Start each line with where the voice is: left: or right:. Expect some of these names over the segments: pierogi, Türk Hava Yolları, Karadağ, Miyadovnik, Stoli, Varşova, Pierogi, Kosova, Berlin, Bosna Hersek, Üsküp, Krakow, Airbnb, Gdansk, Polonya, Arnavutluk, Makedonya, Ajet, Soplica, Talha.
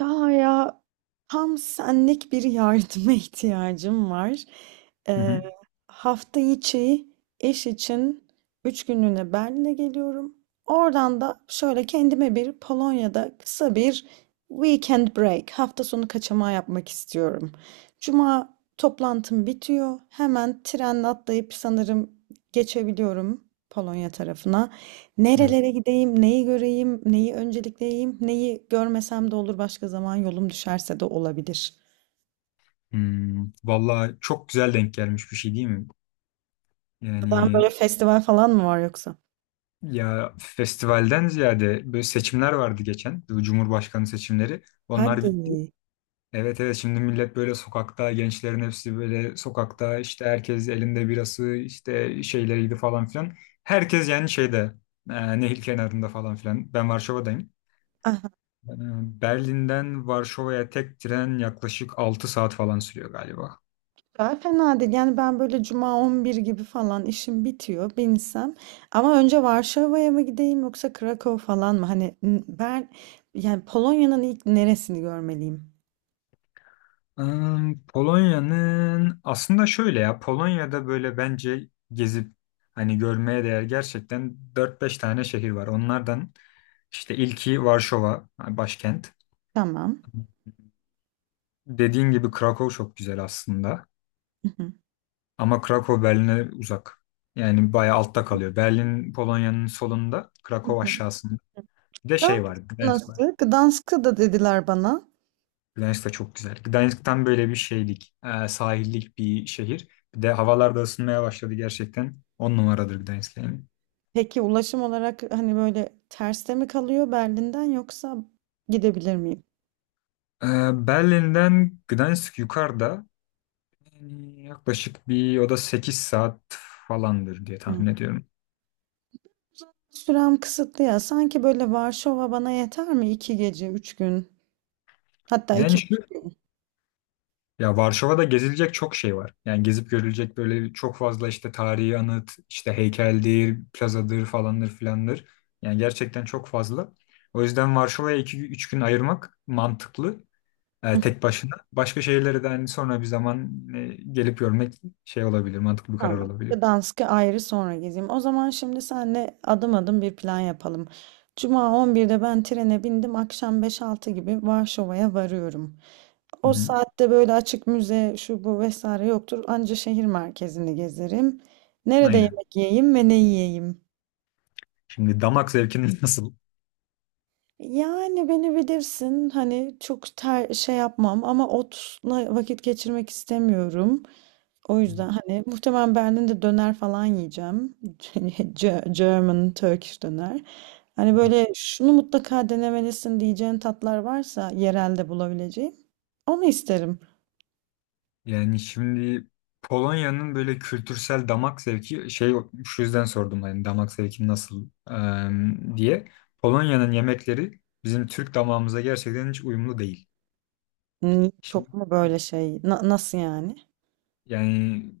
right: Ya ya, tam senlik bir yardıma ihtiyacım var.
left: Hı
right: Ee,
left: hı.
right: Hafta içi iş için 3 günlüğüne Berlin'e geliyorum. Oradan da şöyle kendime bir Polonya'da kısa bir weekend break, hafta sonu kaçamağı yapmak istiyorum. Cuma toplantım bitiyor. Hemen trenle atlayıp sanırım geçebiliyorum Polonya tarafına.
left: Evet.
right: Nerelere gideyim, neyi göreyim, neyi öncelikleyeyim, neyi görmesem de olur, başka zaman yolum düşerse de olabilir.
left: Vallahi çok güzel denk gelmiş bir şey değil mi?
right: Buradan böyle
left: Yani
right: festival falan mı var yoksa?
left: ya festivalden ziyade böyle seçimler vardı geçen. Bu Cumhurbaşkanı seçimleri. Onlar bitti.
right: Hadi.
left: Evet evet şimdi millet böyle sokakta gençlerin hepsi böyle sokakta işte herkes elinde birası işte şeyleriydi falan filan. Herkes yani şeyde nehir kenarında falan filan. Ben Varşova'dayım.
right: Aha,
left: E, Berlin'den Varşova'ya tek tren yaklaşık 6 saat falan sürüyor galiba.
right: daha fena değil. Yani ben böyle cuma 11 gibi falan işim bitiyor, binsem. Ama önce Varşova'ya mı gideyim yoksa Krakow falan mı? Hani ben yani Polonya'nın ilk neresini görmeliyim?
left: Polonya'nın aslında şöyle ya Polonya'da böyle bence gezip hani görmeye değer gerçekten dört beş tane şehir var. Onlardan işte ilki Varşova hani başkent.
right: Tamam.
left: Dediğin gibi Krakow çok güzel aslında
right: Hı hı.
left: ama Krakow Berlin'e uzak. Yani bayağı altta kalıyor. Berlin Polonya'nın solunda,
right: Hı
left: Krakow
right: hı.
left: aşağısında. Bir de şey
right: Gdansk
left: var, Gdansk var.
right: nasıl? Gdansk'ı da dediler bana.
left: Gdansk da çok güzel. Gdansk tam böyle bir şeylik, sahillik bir şehir. Bir de havalar da ısınmaya başladı gerçekten. On numaradır Gdansk yani.
right: Peki ulaşım olarak hani böyle terste mi kalıyor Berlin'den yoksa gidebilir miyim?
left: E, Berlin'den Gdansk yukarıda yani yaklaşık bir o da 8 saat falandır diye
right: Hı.
left: tahmin ediyorum.
right: Sürem kısıtlı ya. Sanki böyle Varşova bana yeter mi? 2 gece, 3 gün. Hatta iki
left: Yani şu
right: buçuk gün.
left: ya Varşova'da gezilecek çok şey var. Yani gezip görülecek böyle çok fazla işte tarihi anıt, işte heykeldir, plazadır falandır filandır. Yani gerçekten çok fazla. O yüzden Varşova'ya 2 üç gün ayırmak mantıklı. e,
right: Hı.
left: tek başına. Başka şehirlere de hani sonra bir zaman gelip görmek şey olabilir, mantıklı bir karar
right: Tamam.
left: olabilir.
right: Gdansk'ı ayrı sonra gezeyim. O zaman şimdi senle adım adım bir plan yapalım. Cuma 11'de ben trene bindim. Akşam 5-6 gibi Varşova'ya varıyorum.
left: Hı
right: O
left: hı.
right: saatte böyle açık müze şu bu vesaire yoktur. Anca şehir merkezini gezerim. Nerede
left: Aynen.
right: yemek yiyeyim ve ne yiyeyim?
left: Şimdi damak zevkinin nasıl?
right: Yani beni bilirsin, hani çok şey yapmam ama otla vakit geçirmek istemiyorum. O
left: Hı
right: yüzden hani muhtemelen Berlin'de döner falan yiyeceğim. German, Turkish döner. Hani
left: hı.
right: böyle şunu mutlaka denemelisin diyeceğin tatlar varsa yerelde bulabileceğim. Onu isterim.
left: Yani şimdi Polonya'nın böyle kültürsel damak zevki şey şu yüzden sordum hani damak zevki nasıl diye. Polonya'nın yemekleri bizim Türk damağımıza gerçekten hiç uyumlu değil.
right: Hmm,
left: Şimdi
right: çok mu böyle şey? Nasıl yani?
left: yani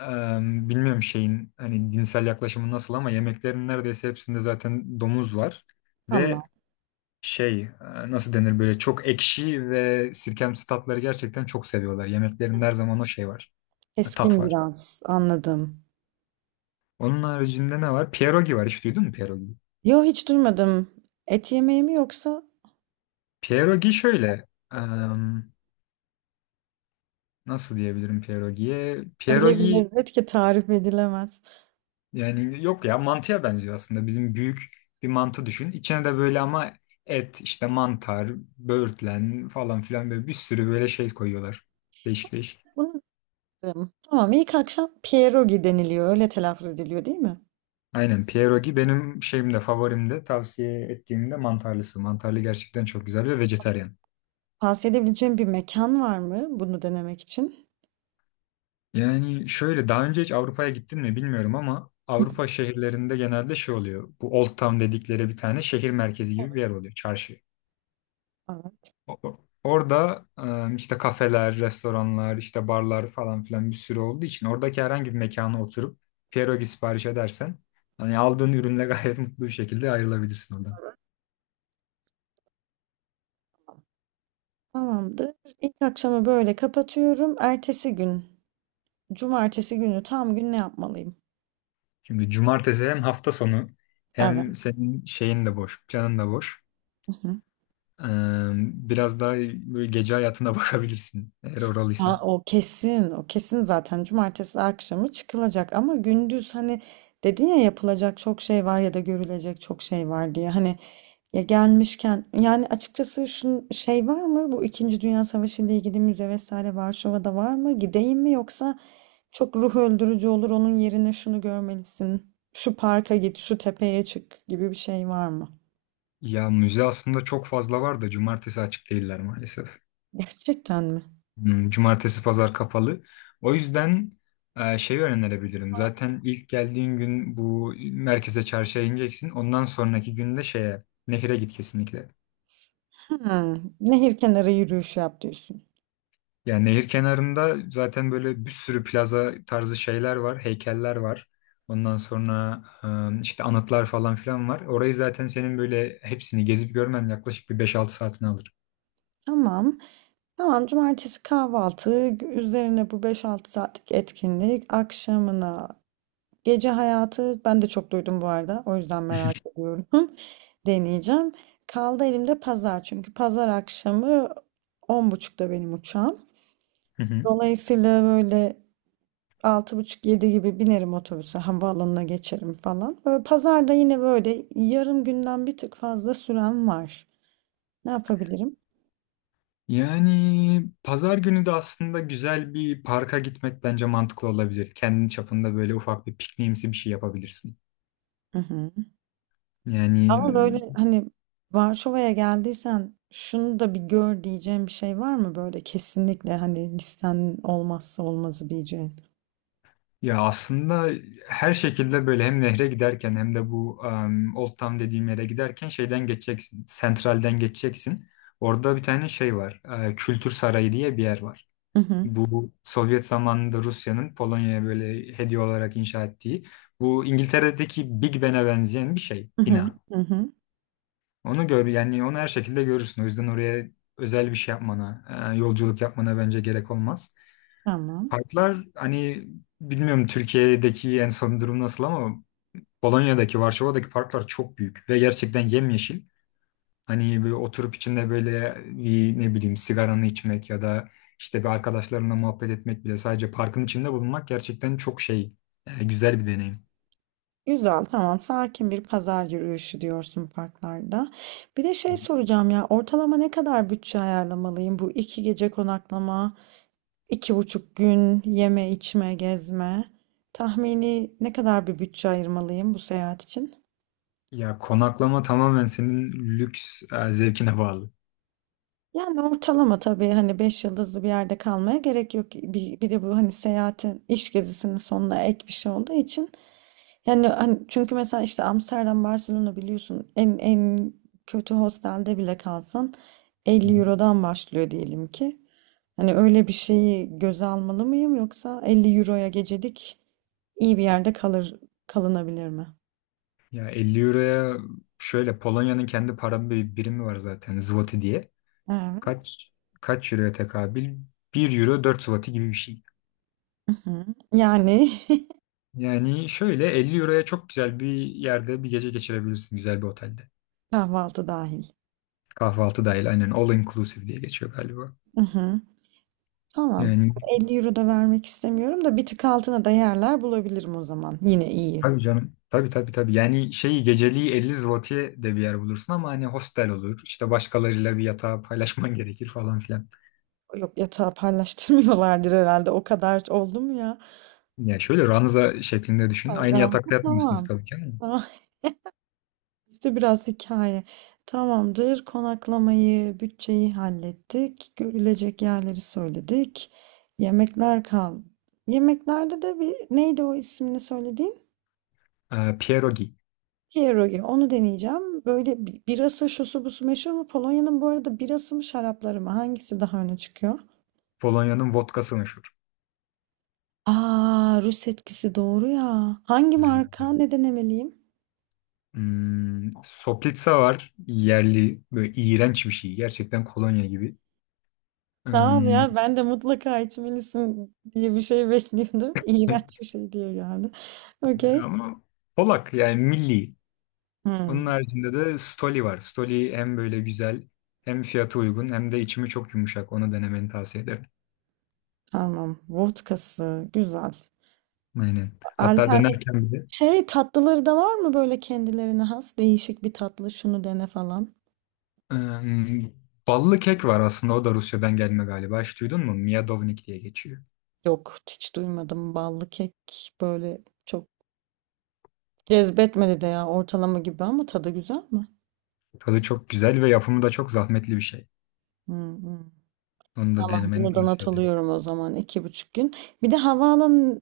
left: bilmiyorum şeyin hani dinsel yaklaşımı nasıl ama yemeklerin neredeyse hepsinde zaten domuz var.
right: Ama
left: Ve şey nasıl denir böyle çok ekşi ve sirkemsi tatları gerçekten çok seviyorlar. Yemeklerin her zaman o şey var. Tat
right: keskin,
left: var.
right: biraz anladım.
left: Onun haricinde ne var? Pierogi var. Hiç duydun mu pierogi?
right: Yo, hiç duymadım. Et yemeği mi yoksa
left: Pierogi şöyle em, nasıl diyebilirim pierogiye?
right: öyle bir
left: Pierogi
right: lezzet ki tarif edilemez.
left: yani yok ya mantıya benziyor aslında. Bizim büyük bir mantı düşün. İçine de böyle ama et, işte mantar, böğürtlen falan filan böyle bir sürü böyle şey koyuyorlar. Değişik değişik.
right: Bunu isterim. Tamam, ilk akşam pierogi deniliyor. Öyle telaffuz ediliyor değil mi?
left: Aynen pierogi benim şeyimde favorimde tavsiye ettiğimde mantarlısı. Mantarlı gerçekten çok güzel ve vejetaryen.
right: Tavsiye edebileceğim bir mekan var mı bunu denemek için?
left: Yani şöyle daha önce hiç Avrupa'ya gittin mi bilmiyorum ama
right: Evet.
left: Avrupa şehirlerinde genelde şey oluyor. Bu Old Town dedikleri bir tane şehir merkezi gibi bir yer oluyor. Çarşı.
right: Evet,
left: O- Orada işte kafeler, restoranlar, işte barlar falan filan bir sürü olduğu için oradaki herhangi bir mekana oturup pierogi sipariş edersen hani aldığın ürünle gayet mutlu bir şekilde ayrılabilirsin oradan.
right: tamamdır. İlk akşamı böyle kapatıyorum. Ertesi gün, cumartesi günü tam gün ne yapmalıyım?
left: Şimdi cumartesi hem hafta sonu
right: Evet.
left: hem senin şeyin de boş, planın da boş. E, Biraz daha böyle gece hayatına bakabilirsin eğer
right: Ha,
left: oralıysan.
right: o kesin, o kesin zaten cumartesi akşamı çıkılacak, ama gündüz hani dedin ya yapılacak çok şey var ya da görülecek çok şey var diye, hani ya gelmişken yani açıkçası şu şey var mı, bu İkinci Dünya Savaşı ile ilgili müze vesaire Varşova'da var mı, gideyim mi, yoksa çok ruh öldürücü olur, onun yerine şunu görmelisin, şu parka git, şu tepeye çık gibi bir şey var mı?
left: Ya müze aslında çok fazla var da cumartesi açık değiller maalesef.
right: Gerçekten mi?
left: Cumartesi pazar kapalı. O yüzden şey önerebilirim. Zaten ilk geldiğin gün bu merkeze çarşıya ineceksin. Ondan sonraki günde şeye nehire git kesinlikle.
right: Hmm, nehir kenarı yürüyüşü yap diyorsun.
left: Yani nehir kenarında zaten böyle bir sürü plaza tarzı şeyler var, heykeller var. Ondan sonra işte anıtlar falan filan var. Orayı zaten senin böyle hepsini gezip görmen yaklaşık bir beş altı saatini alır.
right: Tamam. Tamam, cumartesi kahvaltı, üzerine bu 5-6 saatlik etkinlik, akşamına gece hayatı, ben de çok duydum bu arada, o yüzden merak ediyorum. Deneyeceğim. Kaldı elimde pazar, çünkü pazar akşamı 10.30'da benim uçağım. Dolayısıyla böyle altı buçuk yedi gibi binerim otobüse, havaalanına geçerim falan. Böyle pazarda yine böyle yarım günden bir tık fazla süren var. Ne yapabilirim?
left: Yani pazar günü de aslında güzel bir parka gitmek bence mantıklı olabilir. Kendi çapında böyle ufak bir pikniğimsi bir şey yapabilirsin.
right: Hı hı.
left: Yani
right: Ama böyle hani Varşova'ya geldiysen şunu da bir gör diyeceğim bir şey var mı, böyle kesinlikle hani listenin olmazsa olmazı diyeceğin?
left: ya aslında her şekilde böyle hem nehre giderken hem de bu Old Town dediğim yere giderken şeyden geçeceksin. Sentralden geçeceksin. Orada bir tane şey var. Kültür Sarayı diye bir yer var.
right: Hı hı,
left: Bu Sovyet zamanında Rusya'nın Polonya'ya böyle hediye olarak inşa ettiği. Bu İngiltere'deki Big Ben'e benzeyen bir şey,
right: hı hı,
left: bina.
right: hı hı,
left: Onu gör yani onu her şekilde görürsün. O yüzden oraya özel bir şey yapmana, yolculuk yapmana bence gerek olmaz.
right: tamam.
left: Parklar hani bilmiyorum Türkiye'deki en son durum nasıl ama Polonya'daki, Varşova'daki parklar çok büyük ve gerçekten yemyeşil. Hani böyle oturup içinde böyle bir ne bileyim sigaranı içmek ya da işte bir arkadaşlarına muhabbet etmek bile sadece parkın içinde bulunmak gerçekten çok şey güzel bir deneyim.
right: Güzel, tamam. Sakin bir pazar yürüyüşü diyorsun parklarda. Bir de şey soracağım ya, ortalama ne kadar bütçe ayarlamalıyım bu iki gece konaklama, 2,5 gün yeme içme gezme? Tahmini ne kadar bir bütçe ayırmalıyım bu seyahat için?
left: Ya konaklama tamamen senin lüks zevkine bağlı.
right: Yani ortalama tabii, hani 5 yıldızlı bir yerde kalmaya gerek yok. Bir de bu hani seyahatin iş gezisinin sonuna ek bir şey olduğu için. Yani hani çünkü mesela işte Amsterdam, Barcelona biliyorsun en kötü hostelde bile kalsan 50 Euro'dan başlıyor diyelim ki. Hani öyle bir şeyi göze almalı mıyım yoksa 50 Euro'ya gecelik iyi bir yerde kalınabilir mi?
left: Ya 50 euroya şöyle Polonya'nın kendi para birimi var zaten zloty diye.
right: Evet.
left: Kaç kaç euroya tekabül? Bir euro 4 zloty gibi bir şey.
right: Hı hı. Yani
left: Yani şöyle 50 euroya çok güzel bir yerde bir gece geçirebilirsin güzel bir otelde.
right: kahvaltı dahil.
left: Kahvaltı dahil aynen all inclusive diye geçiyor galiba.
right: Tamam.
left: Yani
right: 50 euro da vermek istemiyorum da bir tık altına da yerler bulabilirim o zaman. Yine iyi.
left: tabii canım. Tabii tabii tabii. Yani şeyi geceliği 50 zloty'ye de bir yer bulursun ama hani hostel olur. İşte başkalarıyla bir yatağı paylaşman gerekir falan filan.
right: Yok, yatağı paylaştırmıyorlardır herhalde. O kadar oldu mu ya?
left: Yani şöyle ranza şeklinde düşün.
right: Ay,
left: Aynı
right: ben-
left: yatakta yatmıyorsunuz
right: Tamam.
left: tabii ki.
right: Tamam. İşte biraz hikaye. Tamamdır. Konaklamayı, bütçeyi hallettik. Görülecek yerleri söyledik. Yemekler kal. Yemeklerde de bir neydi o ismini söyledi?
left: Pierogi.
right: Pierogi. Onu deneyeceğim. Böyle birası şusu busu meşhur mu? Polonya'nın bu arada birası mı şarapları mı? Hangisi daha öne çıkıyor?
left: Polonya'nın vodkası meşhur.
right: Aa, Rus etkisi doğru ya. Hangi
left: Aynen.
right: marka?
left: Öyle.
right: Ne denemeliyim?
left: Soplica var. Yerli. Böyle iğrenç bir şey. Gerçekten kolonya gibi.
right: Sağ ol
left: Hmm,
right: ya. Ben de mutlaka içmelisin diye bir şey bekliyordum. İğrenç bir şey diye geldi. Okey.
left: Ama Polak yani milli. Onun
right: Hmm,
left: haricinde de Stoli var. Stoli hem böyle güzel hem fiyatı uygun hem de içimi çok yumuşak. Onu denemeni tavsiye ederim.
right: tamam. Vodkası. Güzel.
left: Aynen. Hatta
right: Alternatif.
left: dönerken bile
right: Şey tatlıları da var mı böyle kendilerine has? Değişik bir tatlı. Şunu dene falan.
left: hmm, ballı kek var aslında. O da Rusya'dan gelme galiba. Hiç duydun mu? Miyadovnik diye geçiyor.
right: Yok, hiç duymadım. Ballı kek böyle çok cezbetmedi de ya, ortalama gibi, ama tadı güzel mi?
left: Tadı çok güzel ve yapımı da çok zahmetli bir şey.
right: Hı hı.
left: Onu da
right: Tamam,
left: denemeni
right: bunu da not
left: tavsiye ederim.
right: alıyorum o zaman, 2,5 gün. Bir de havaalanı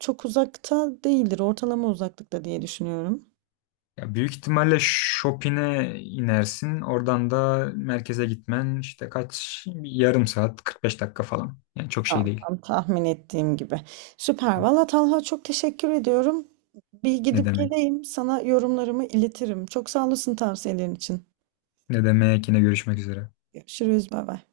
right: çok uzakta değildir. Ortalama uzaklıkta diye düşünüyorum.
left: Ya büyük ihtimalle Shopping'e inersin. Oradan da merkeze gitmen işte kaç bir yarım saat 45 dakika falan. Yani çok şey
right: Tamam,
left: değil.
right: tam tahmin ettiğim gibi. Süper. Valla Talha, çok teşekkür ediyorum. Bir
left: Ne
right: gidip
left: demek?
right: geleyim, sana yorumlarımı iletirim. Çok sağ olasın tavsiyelerin için.
left: Ne demek yine görüşmek üzere.
right: Görüşürüz. Bay bay.